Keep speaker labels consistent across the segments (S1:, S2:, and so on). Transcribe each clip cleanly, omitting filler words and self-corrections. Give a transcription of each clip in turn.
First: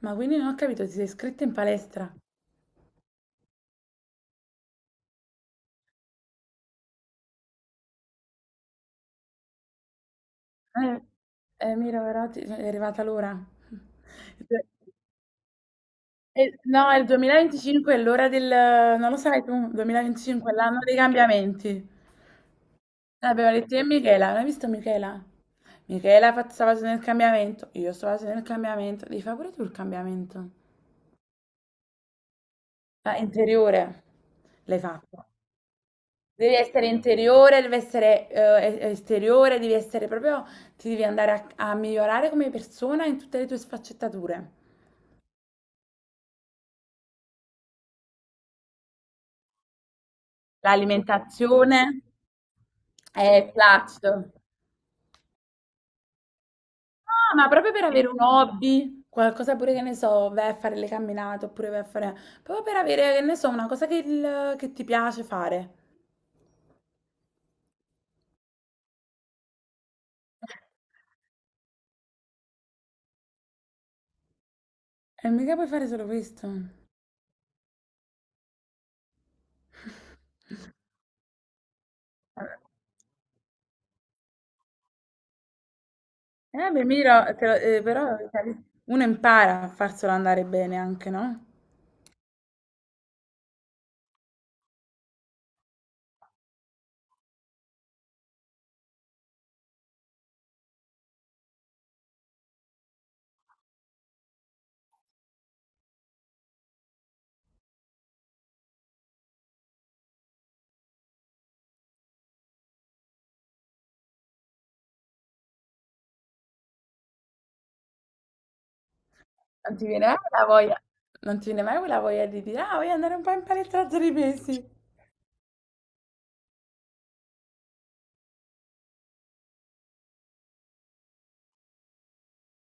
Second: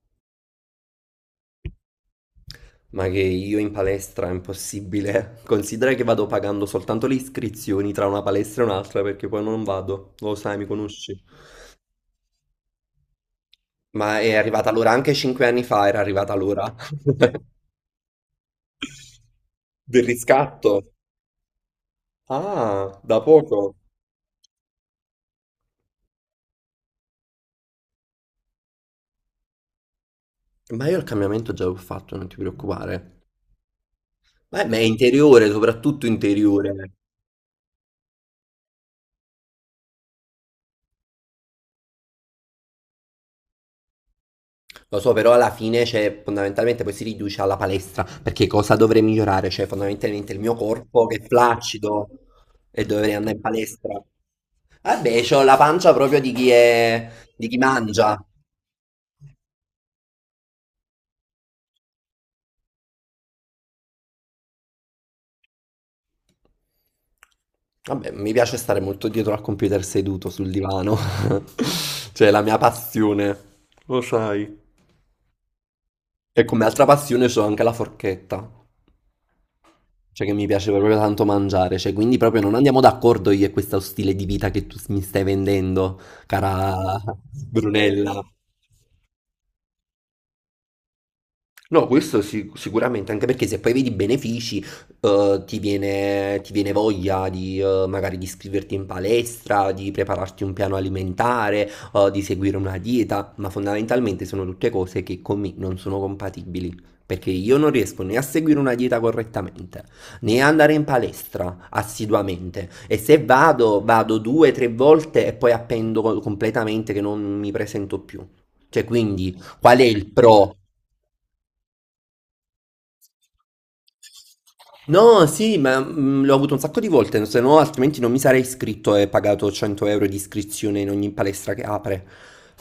S1: Ma quindi non ho capito, ti sei iscritta in palestra?
S2: Ma che io in palestra è impossibile. Considera che vado pagando soltanto le iscrizioni tra una palestra e un'altra perché poi non vado. Lo sai, mi
S1: Eh,
S2: conosci.
S1: mira, però è arrivata l'ora.
S2: Ma è arrivata l'ora anche 5 anni fa, era arrivata l'ora
S1: No, il 2025 è l'ora del... Non lo sai tu,
S2: del
S1: 2025 è l'anno
S2: riscatto.
S1: dei cambiamenti.
S2: Ah, da
S1: L'abbiamo
S2: poco.
S1: detto io e Michela, l'hai visto Michela? Michela sta facendo il cambiamento, io sto facendo il cambiamento. Devi fare pure tu il cambiamento.
S2: Ma io il cambiamento già l'ho fatto, non ti
S1: Ah,
S2: preoccupare.
S1: interiore,
S2: Ma è
S1: l'hai fatto.
S2: interiore, soprattutto
S1: Devi essere
S2: interiore.
S1: interiore, devi essere esteriore, devi essere proprio, ti devi andare a, a migliorare come persona in tutte le tue sfaccettature.
S2: Lo so, però alla fine, cioè, fondamentalmente poi si riduce alla palestra, perché cosa dovrei migliorare? Cioè, fondamentalmente il mio corpo che è
S1: L'alimentazione
S2: flaccido e dovrei andare in
S1: è
S2: palestra.
S1: clutch. Ah,
S2: Vabbè, c'ho la pancia proprio di chi è,
S1: ma
S2: di chi
S1: proprio per avere un
S2: mangia.
S1: hobby, qualcosa pure che ne so, vai a fare le camminate oppure vai a fare... Proprio per avere, che ne so, una cosa che ti piace fare.
S2: Vabbè, mi piace stare molto dietro al computer seduto sul divano. Cioè, è la mia passione. Lo sai.
S1: E mica puoi fare solo
S2: E
S1: questo.
S2: come altra passione c'ho anche la forchetta. Cioè che mi piace proprio tanto mangiare, cioè quindi proprio non andiamo d'accordo io e questo stile di vita che tu mi stai vendendo,
S1: Beh,
S2: cara
S1: Miro, però
S2: Brunella.
S1: cioè, uno impara a farselo andare bene anche, no?
S2: No, questo sicuramente, anche perché se poi vedi i benefici, ti viene voglia di magari di iscriverti in palestra, di prepararti un piano alimentare, di seguire una dieta, ma fondamentalmente sono tutte cose che con me non sono compatibili, perché io non riesco né a seguire una dieta correttamente, né a andare in palestra assiduamente, e se vado, vado 2, 3 volte e poi appendo completamente che non mi presento più. Cioè, quindi, qual
S1: Non
S2: è
S1: ti viene
S2: il
S1: mai la
S2: pro?
S1: voglia, non ti viene mai quella voglia di dire, ah, voglio andare un po' in palestra tra 3 mesi.
S2: No, sì, ma l'ho avuto un sacco di volte, se no altrimenti non mi sarei iscritto e pagato 100 euro di iscrizione in ogni palestra che apre.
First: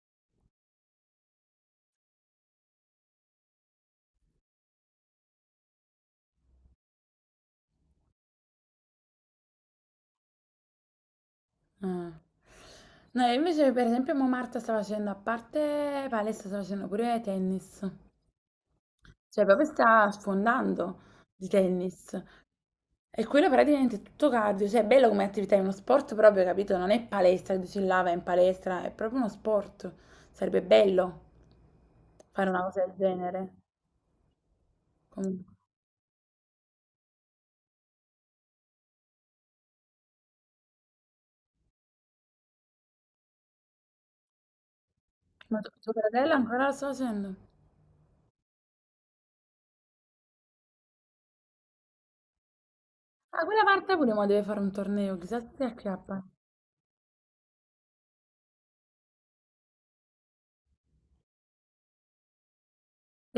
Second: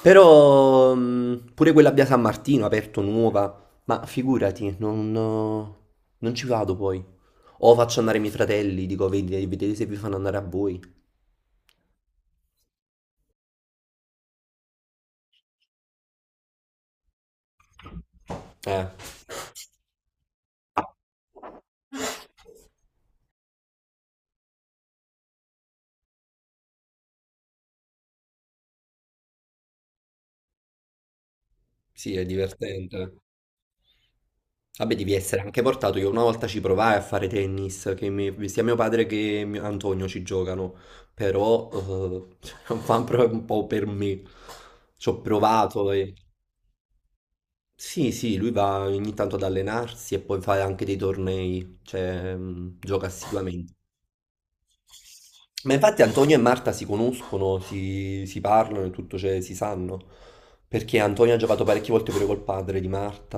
S2: Però pure quella a Via San Martino, aperto nuova, ma figurati, non ci vado poi. O faccio andare i miei fratelli, dico, vedete se vi fanno andare a voi".
S1: Ah. No, io invece per esempio mo Marta sta facendo, a parte palestra, sta facendo pure tennis.
S2: Eh,
S1: Cioè proprio sta sfondando di tennis. E quello praticamente è tutto cardio. Cioè è bello come attività, è uno sport proprio, capito? Non è palestra, che dici là vai in palestra, è proprio uno sport. Sarebbe bello
S2: sì, è
S1: fare una cosa del
S2: divertente.
S1: genere.
S2: Vabbè, devi essere
S1: Comunque.
S2: anche portato. Io una volta ci provai a fare tennis, che sia mio padre che Antonio ci giocano, però non fa proprio un po' per me. Ci ho
S1: Ma
S2: provato
S1: tuo
S2: e...
S1: fratello ancora lo sta facendo?
S2: Sì, sì, lui va ogni tanto ad allenarsi e poi fa anche dei tornei, cioè gioca
S1: Ah, quella
S2: assiduamente.
S1: Marta pure ma deve fare un torneo, chissà se si
S2: Ma infatti
S1: acchiappa.
S2: Antonio e Marta si conoscono, si parlano e tutto, cioè si sanno, perché Antonio ha giocato parecchie volte pure col padre di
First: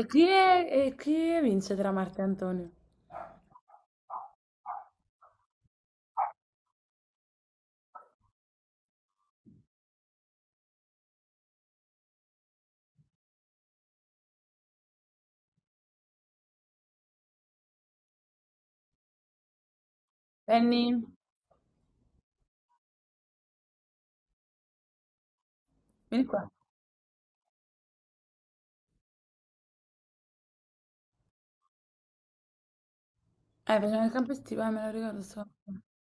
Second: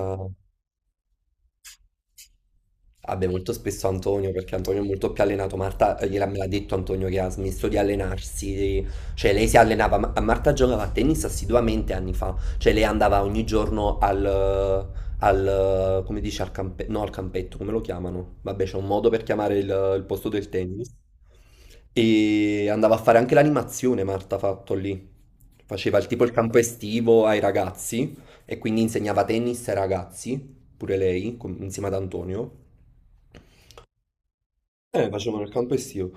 S1: E chi vince tra Marta e Antonio?
S2: Vabbè, molto spesso Antonio, perché Antonio è molto più allenato. Marta gliela me l'ha detto Antonio che ha smesso di allenarsi, cioè lei si allenava, Marta giocava a tennis assiduamente anni fa, cioè lei andava ogni giorno al come dice, al no, al campetto, come lo chiamano? Vabbè, c'è un modo per chiamare il posto del tennis.
S1: Penny,
S2: E andava a fare anche l'animazione, Marta ha fatto lì. Faceva il tipo
S1: vieni
S2: il
S1: qua.
S2: campo estivo ai ragazzi e quindi insegnava tennis ai ragazzi pure lei, insieme ad Antonio.
S1: Facciamo il campo estivo, me lo ricordo
S2: Facevano
S1: sto.
S2: il campo estivo.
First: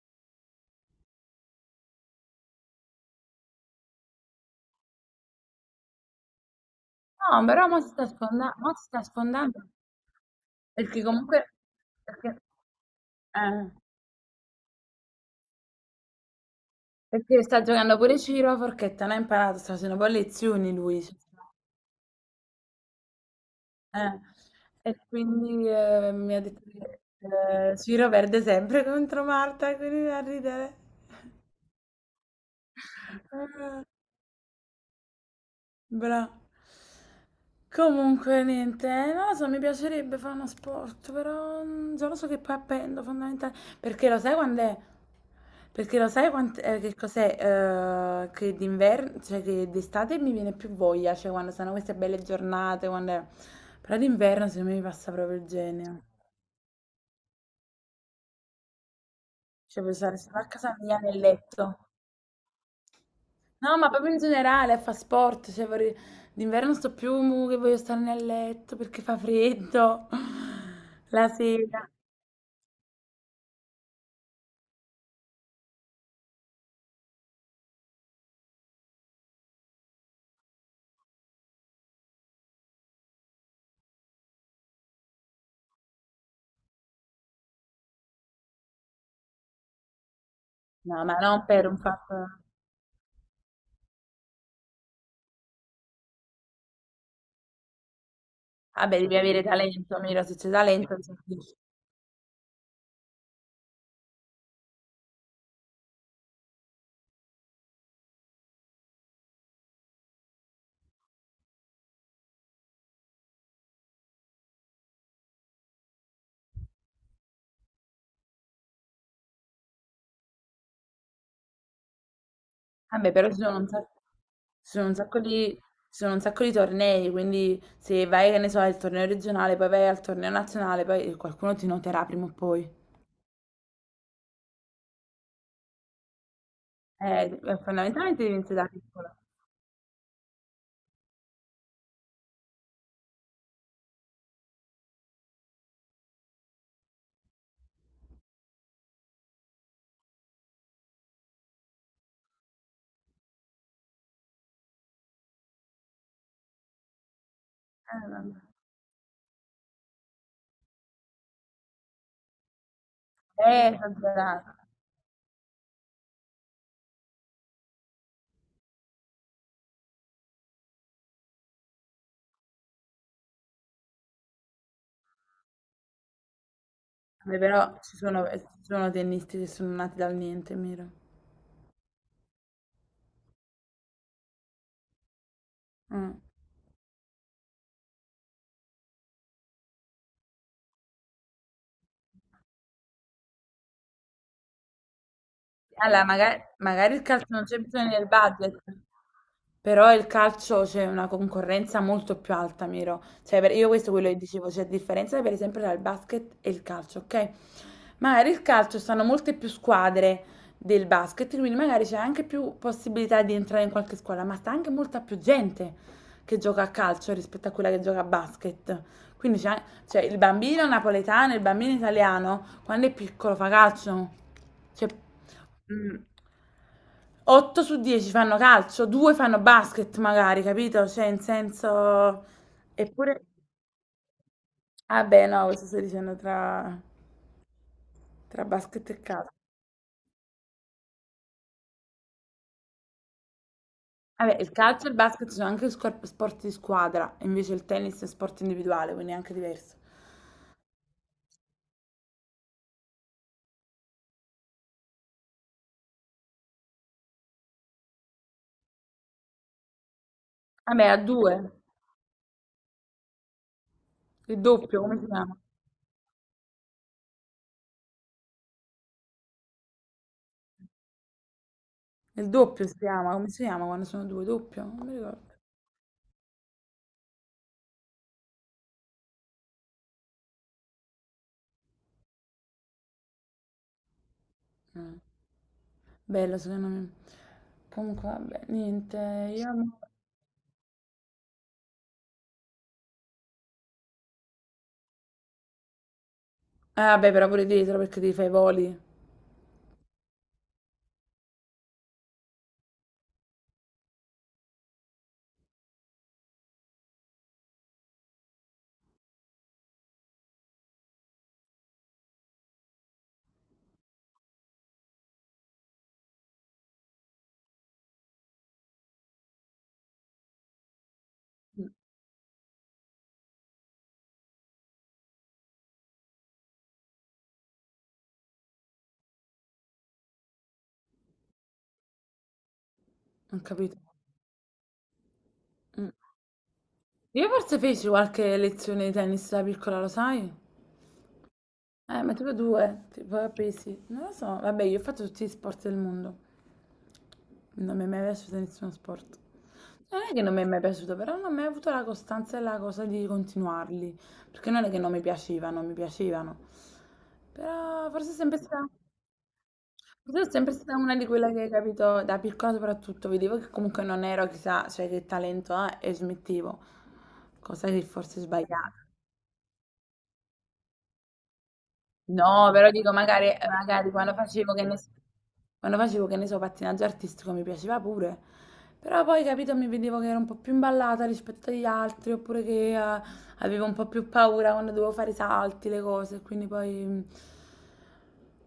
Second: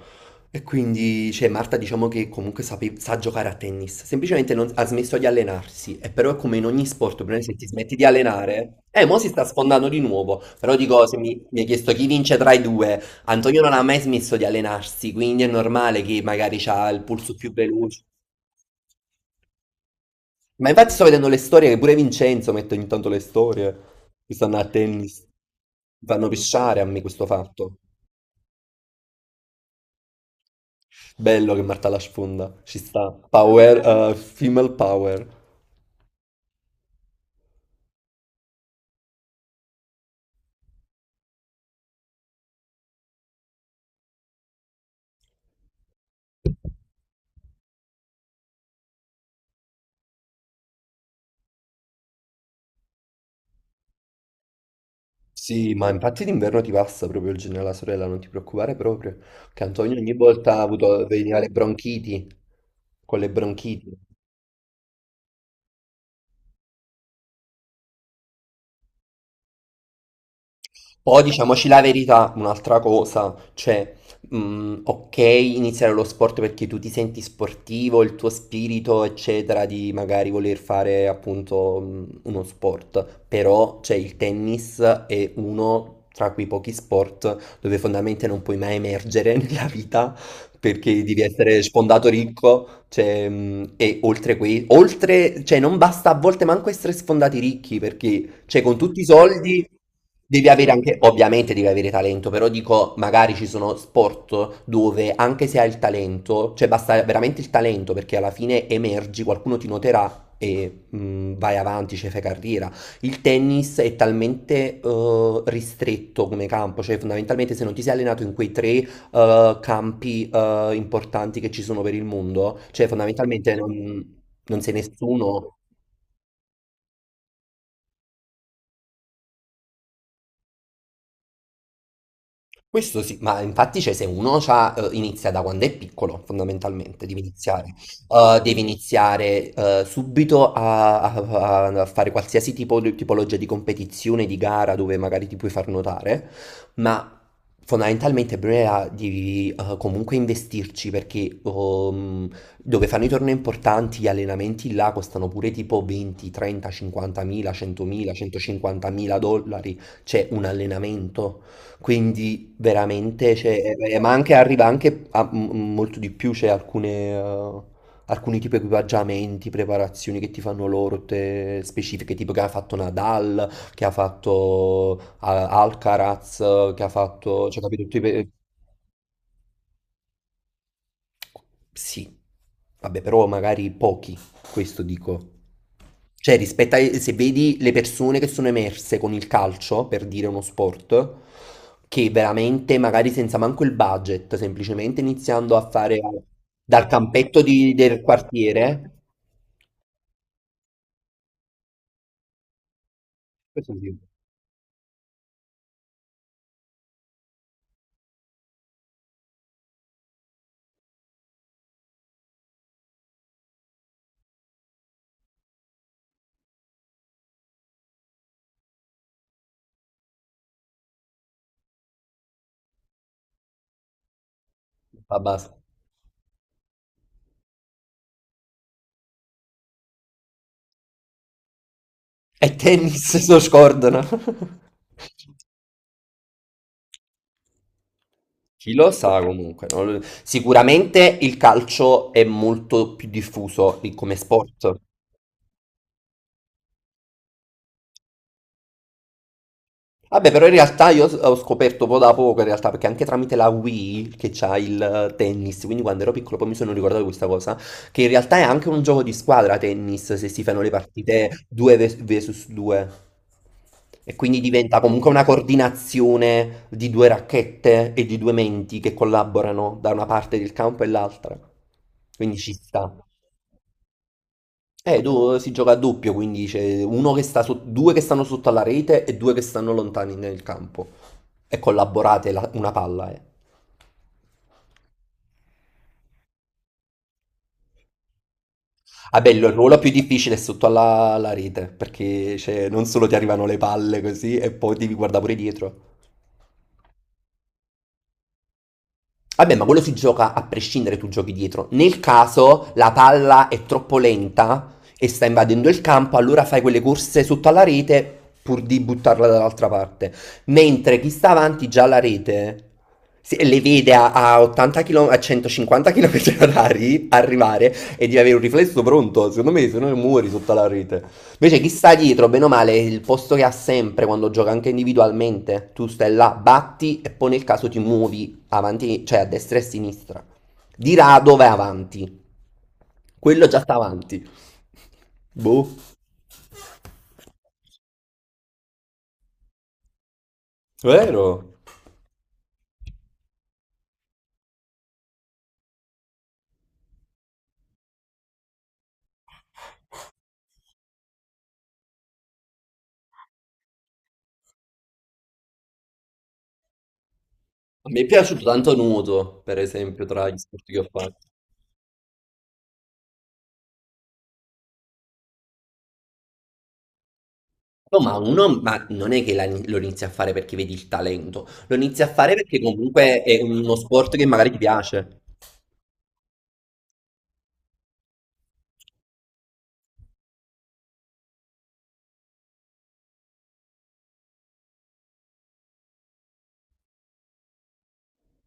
S2: E quindi, cioè, Marta diciamo che comunque sa giocare a tennis, semplicemente ha smesso di allenarsi, e però è come in ogni sport, per
S1: No,
S2: esempio, se
S1: però
S2: ti
S1: mo si
S2: smetti di
S1: sta sfondando, mo
S2: allenare,
S1: si sta
S2: mo si sta
S1: sfondando.
S2: sfondando di nuovo, però
S1: Perché
S2: dico, se mi,
S1: comunque...
S2: mi hai chiesto chi vince
S1: Perché,
S2: tra i due, Antonio
S1: eh,
S2: non ha mai smesso di allenarsi, quindi è normale che magari ha il pulso
S1: perché
S2: più
S1: sta giocando
S2: veloce.
S1: pure Ciro a forchetta, non ha imparato, sta facendo poi
S2: Ma
S1: lezioni
S2: infatti
S1: lui.
S2: sto
S1: Cioè,
S2: vedendo le storie, che pure Vincenzo mette ogni tanto le storie,
S1: eh.
S2: che stanno a
S1: E
S2: tennis.
S1: quindi
S2: Mi fanno
S1: mi ha detto
S2: pisciare a me questo
S1: che
S2: fatto.
S1: Ciro perde sempre contro Marta, quindi da ridere.
S2: Bello che Marta la sfonda, ci sta. Power,
S1: Ah,
S2: female power.
S1: Bra. Comunque, niente, non lo so, mi piacerebbe fare uno sport, però mm, già lo so che poi appendo fondamentale, perché lo sai quando è? Perché lo sai che cos'è? Eh, che d'inverno, cioè che d'estate mi viene più voglia, cioè quando sono queste belle giornate, quando è- Però d'inverno secondo me mi passa proprio il
S2: Sì, ma
S1: genio.
S2: infatti d'inverno ti passa proprio il genio alla sorella, non ti preoccupare proprio, che
S1: Cioè, puoi
S2: Antonio ogni
S1: stare solo a
S2: volta ha
S1: casa mia
S2: avuto,
S1: nel
S2: veniva le
S1: letto.
S2: bronchiti, con le
S1: No, ma
S2: bronchiti.
S1: proprio in generale, fa sport, cioè vorrei... d'inverno sto più mu, che voglio stare nel letto perché fa freddo
S2: Poi
S1: la
S2: diciamoci la
S1: sera.
S2: verità, un'altra cosa, cioè, ok, iniziare lo sport perché tu ti senti sportivo, il tuo spirito, eccetera, di magari voler fare appunto uno sport, però c'è il tennis è uno tra quei pochi sport dove fondamentalmente non puoi mai emergere nella vita perché
S1: No, ma
S2: devi
S1: non
S2: essere
S1: per un
S2: sfondato
S1: fatto...
S2: ricco, cioè, e oltre, cioè non basta a volte manco essere sfondati ricchi perché... Cioè, con
S1: Vabbè,
S2: tutti i
S1: devi avere
S2: soldi
S1: talento, mira, se
S2: devi
S1: c'è
S2: avere
S1: talento...
S2: anche,
S1: se-
S2: ovviamente devi avere talento, però dico, magari ci sono sport dove anche se hai il talento, cioè basta veramente il talento perché alla fine emergi, qualcuno ti noterà. E vai avanti, cioè fai carriera. Il tennis è talmente ristretto come campo, cioè fondamentalmente se non ti sei allenato in quei tre campi importanti che ci sono per il mondo, cioè
S1: Vabbè, però ci
S2: fondamentalmente
S1: sono un sacco,
S2: non
S1: ci
S2: sei
S1: sono un sacco di...
S2: nessuno.
S1: ci sono un sacco di tornei, quindi se vai, che ne so, al torneo regionale, poi vai al torneo nazionale, poi qualcuno ti noterà prima o poi.
S2: Questo sì, ma infatti cioè, se uno c'ha, inizia da quando è piccolo, fondamentalmente, devi
S1: Eh,
S2: iniziare.
S1: fondamentalmente devi
S2: Devi
S1: iniziare da piccolo.
S2: iniziare subito a fare qualsiasi tipo di tipologia di competizione, di gara dove magari ti puoi far notare, ma fondamentalmente Brea devi comunque investirci perché dove fanno i tornei importanti, gli allenamenti là costano pure tipo 20, 30, 50 mila, 100 mila,
S1: Vabbè.
S2: 150 mila dollari, c'è un allenamento. Quindi veramente, cioè, ma anche,
S1: Esagerato.
S2: arriva anche a molto di più, c'è eh, alcuni tipi di equipaggiamenti, preparazioni che ti fanno loro, specifiche, tipo che ha fatto Nadal, che ha fatto Alcaraz, che ha
S1: Beh,
S2: fatto, cioè,
S1: però
S2: capito, tutti
S1: ci sono tennisti che sono nati dal niente, Miro.
S2: sì, vabbè, però magari pochi, questo dico.
S1: Mm.
S2: Cioè, rispetto a se vedi le persone che sono emerse con il calcio, per dire uno sport, che veramente magari senza manco il budget, semplicemente iniziando a fare
S1: Allora, magari,
S2: dal
S1: magari il calcio
S2: campetto
S1: non c'è bisogno
S2: del
S1: del budget,
S2: quartiere,
S1: però il calcio c'è una concorrenza molto più alta, Miro. Cioè, io
S2: questo
S1: questo è
S2: sì,
S1: quello che dicevo, c'è differenza per esempio tra il basket e il calcio, ok? Magari il calcio stanno molte più squadre del basket, quindi magari c'è anche più possibilità di entrare in qualche squadra, ma sta anche molta più gente che gioca a calcio rispetto a quella che gioca a basket. Quindi c'è, cioè, il bambino napoletano, il bambino italiano, quando è piccolo fa calcio. Cioè,
S2: va basta.
S1: mh. 8 su 10 fanno calcio, 2 fanno basket magari, capito? Cioè, in senso...
S2: E
S1: Eppure...
S2: tennis lo scordano.
S1: Ah beh, no, questo stai dicendo tra, tra
S2: Chi
S1: basket
S2: lo
S1: e
S2: sa
S1: calcio.
S2: comunque, non lo- sicuramente il calcio è molto più diffuso come
S1: Vabbè, il
S2: sport.
S1: calcio e il basket sono anche sport di squadra, invece il tennis è sport individuale, quindi è anche diverso.
S2: Vabbè, però in realtà io ho scoperto poco da poco, in realtà, perché anche tramite la Wii che c'ha il tennis, quindi quando ero piccolo poi mi sono ricordato di questa cosa, che in realtà è anche un gioco di squadra tennis, se si fanno le
S1: Vabbè, a
S2: partite
S1: due,
S2: 2 vs 2. E quindi
S1: il
S2: diventa
S1: doppio, come si
S2: comunque una
S1: chiama?
S2: coordinazione di due racchette e di due menti che collaborano da una parte del campo e l'altra.
S1: Il
S2: Quindi ci
S1: doppio si
S2: sta.
S1: chiama, come si chiama quando sono due? Doppio? Non mi ricordo.
S2: Si gioca a doppio, quindi c'è uno che sta due che stanno sotto alla rete e due che stanno lontani nel campo. E collaborate una palla, eh.
S1: Mm. Bello, secondo me. Comunque, vabbè, niente,
S2: Ah, bello, il
S1: io...
S2: ruolo più difficile è sotto alla rete, perché cioè, non solo ti arrivano le palle così, e poi devi guardare pure dietro.
S1: Beh, però pure dietro perché ti fai i voli.
S2: Vabbè, ma quello si gioca a prescindere, tu giochi dietro. Nel caso la palla è troppo lenta e sta invadendo il campo, allora fai quelle corse sotto alla rete pur di buttarla dall'altra parte. Mentre chi sta avanti già alla rete le vede a 80 km, a 150 km orari arrivare e devi avere un riflesso pronto. Secondo me, se no muori sotto alla rete. Invece
S1: Mm.
S2: chi sta dietro, bene o male, è il posto che ha sempre quando gioca anche individualmente. Tu stai là, batti e poi nel caso ti muovi avanti, cioè a destra e a sinistra. Di rado vai avanti.
S1: Ho
S2: Quello già sta
S1: capito.
S2: avanti. Boh.
S1: Mm. Io forse feci qualche lezione di tennis da piccola, lo sai?
S2: Vero?
S1: Ma tipo due, tipo a pesi. Non lo so. Vabbè, io ho fatto tutti gli sport del mondo. Non mi è mai piaciuto nessuno sport. Non è che non mi è mai piaciuto, però non ho mai avuto la costanza e la cosa di continuarli. Perché non è che non mi piacevano, mi piacevano.
S2: A
S1: Però
S2: me è
S1: forse è sempre
S2: piaciuto
S1: stata.
S2: tanto nuoto, per esempio,
S1: Io
S2: tra
S1: sono
S2: gli
S1: sempre
S2: sport
S1: stata
S2: che ho
S1: una di
S2: fatto.
S1: quelle che, capito, da piccola soprattutto, vedevo che comunque non ero chissà, cioè che talento ha e smettevo, cosa che
S2: No, ma
S1: forse è
S2: uno ma
S1: sbagliata.
S2: non è che lo inizi a fare perché vedi il talento, lo inizi a fare
S1: No,
S2: perché
S1: però dico,
S2: comunque
S1: magari,
S2: è uno
S1: magari quando
S2: sport che magari
S1: facevo,
S2: ti
S1: che ne so,
S2: piace.
S1: quando facevo, che ne so, pattinaggio artistico mi piaceva pure, però poi, capito, mi vedevo che ero un po' più imballata rispetto agli altri, oppure che avevo un po' più paura quando dovevo fare i salti, le cose, quindi poi mm,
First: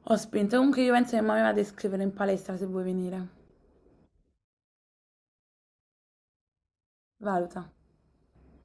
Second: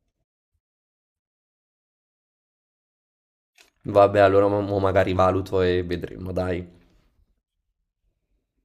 S1: ho spinto. Comunque io penso che mamma mi vada a iscrivere in palestra se vuoi venire,
S2: Vabbè, allora mo magari valuto e vedremo, dai.
S1: valuta.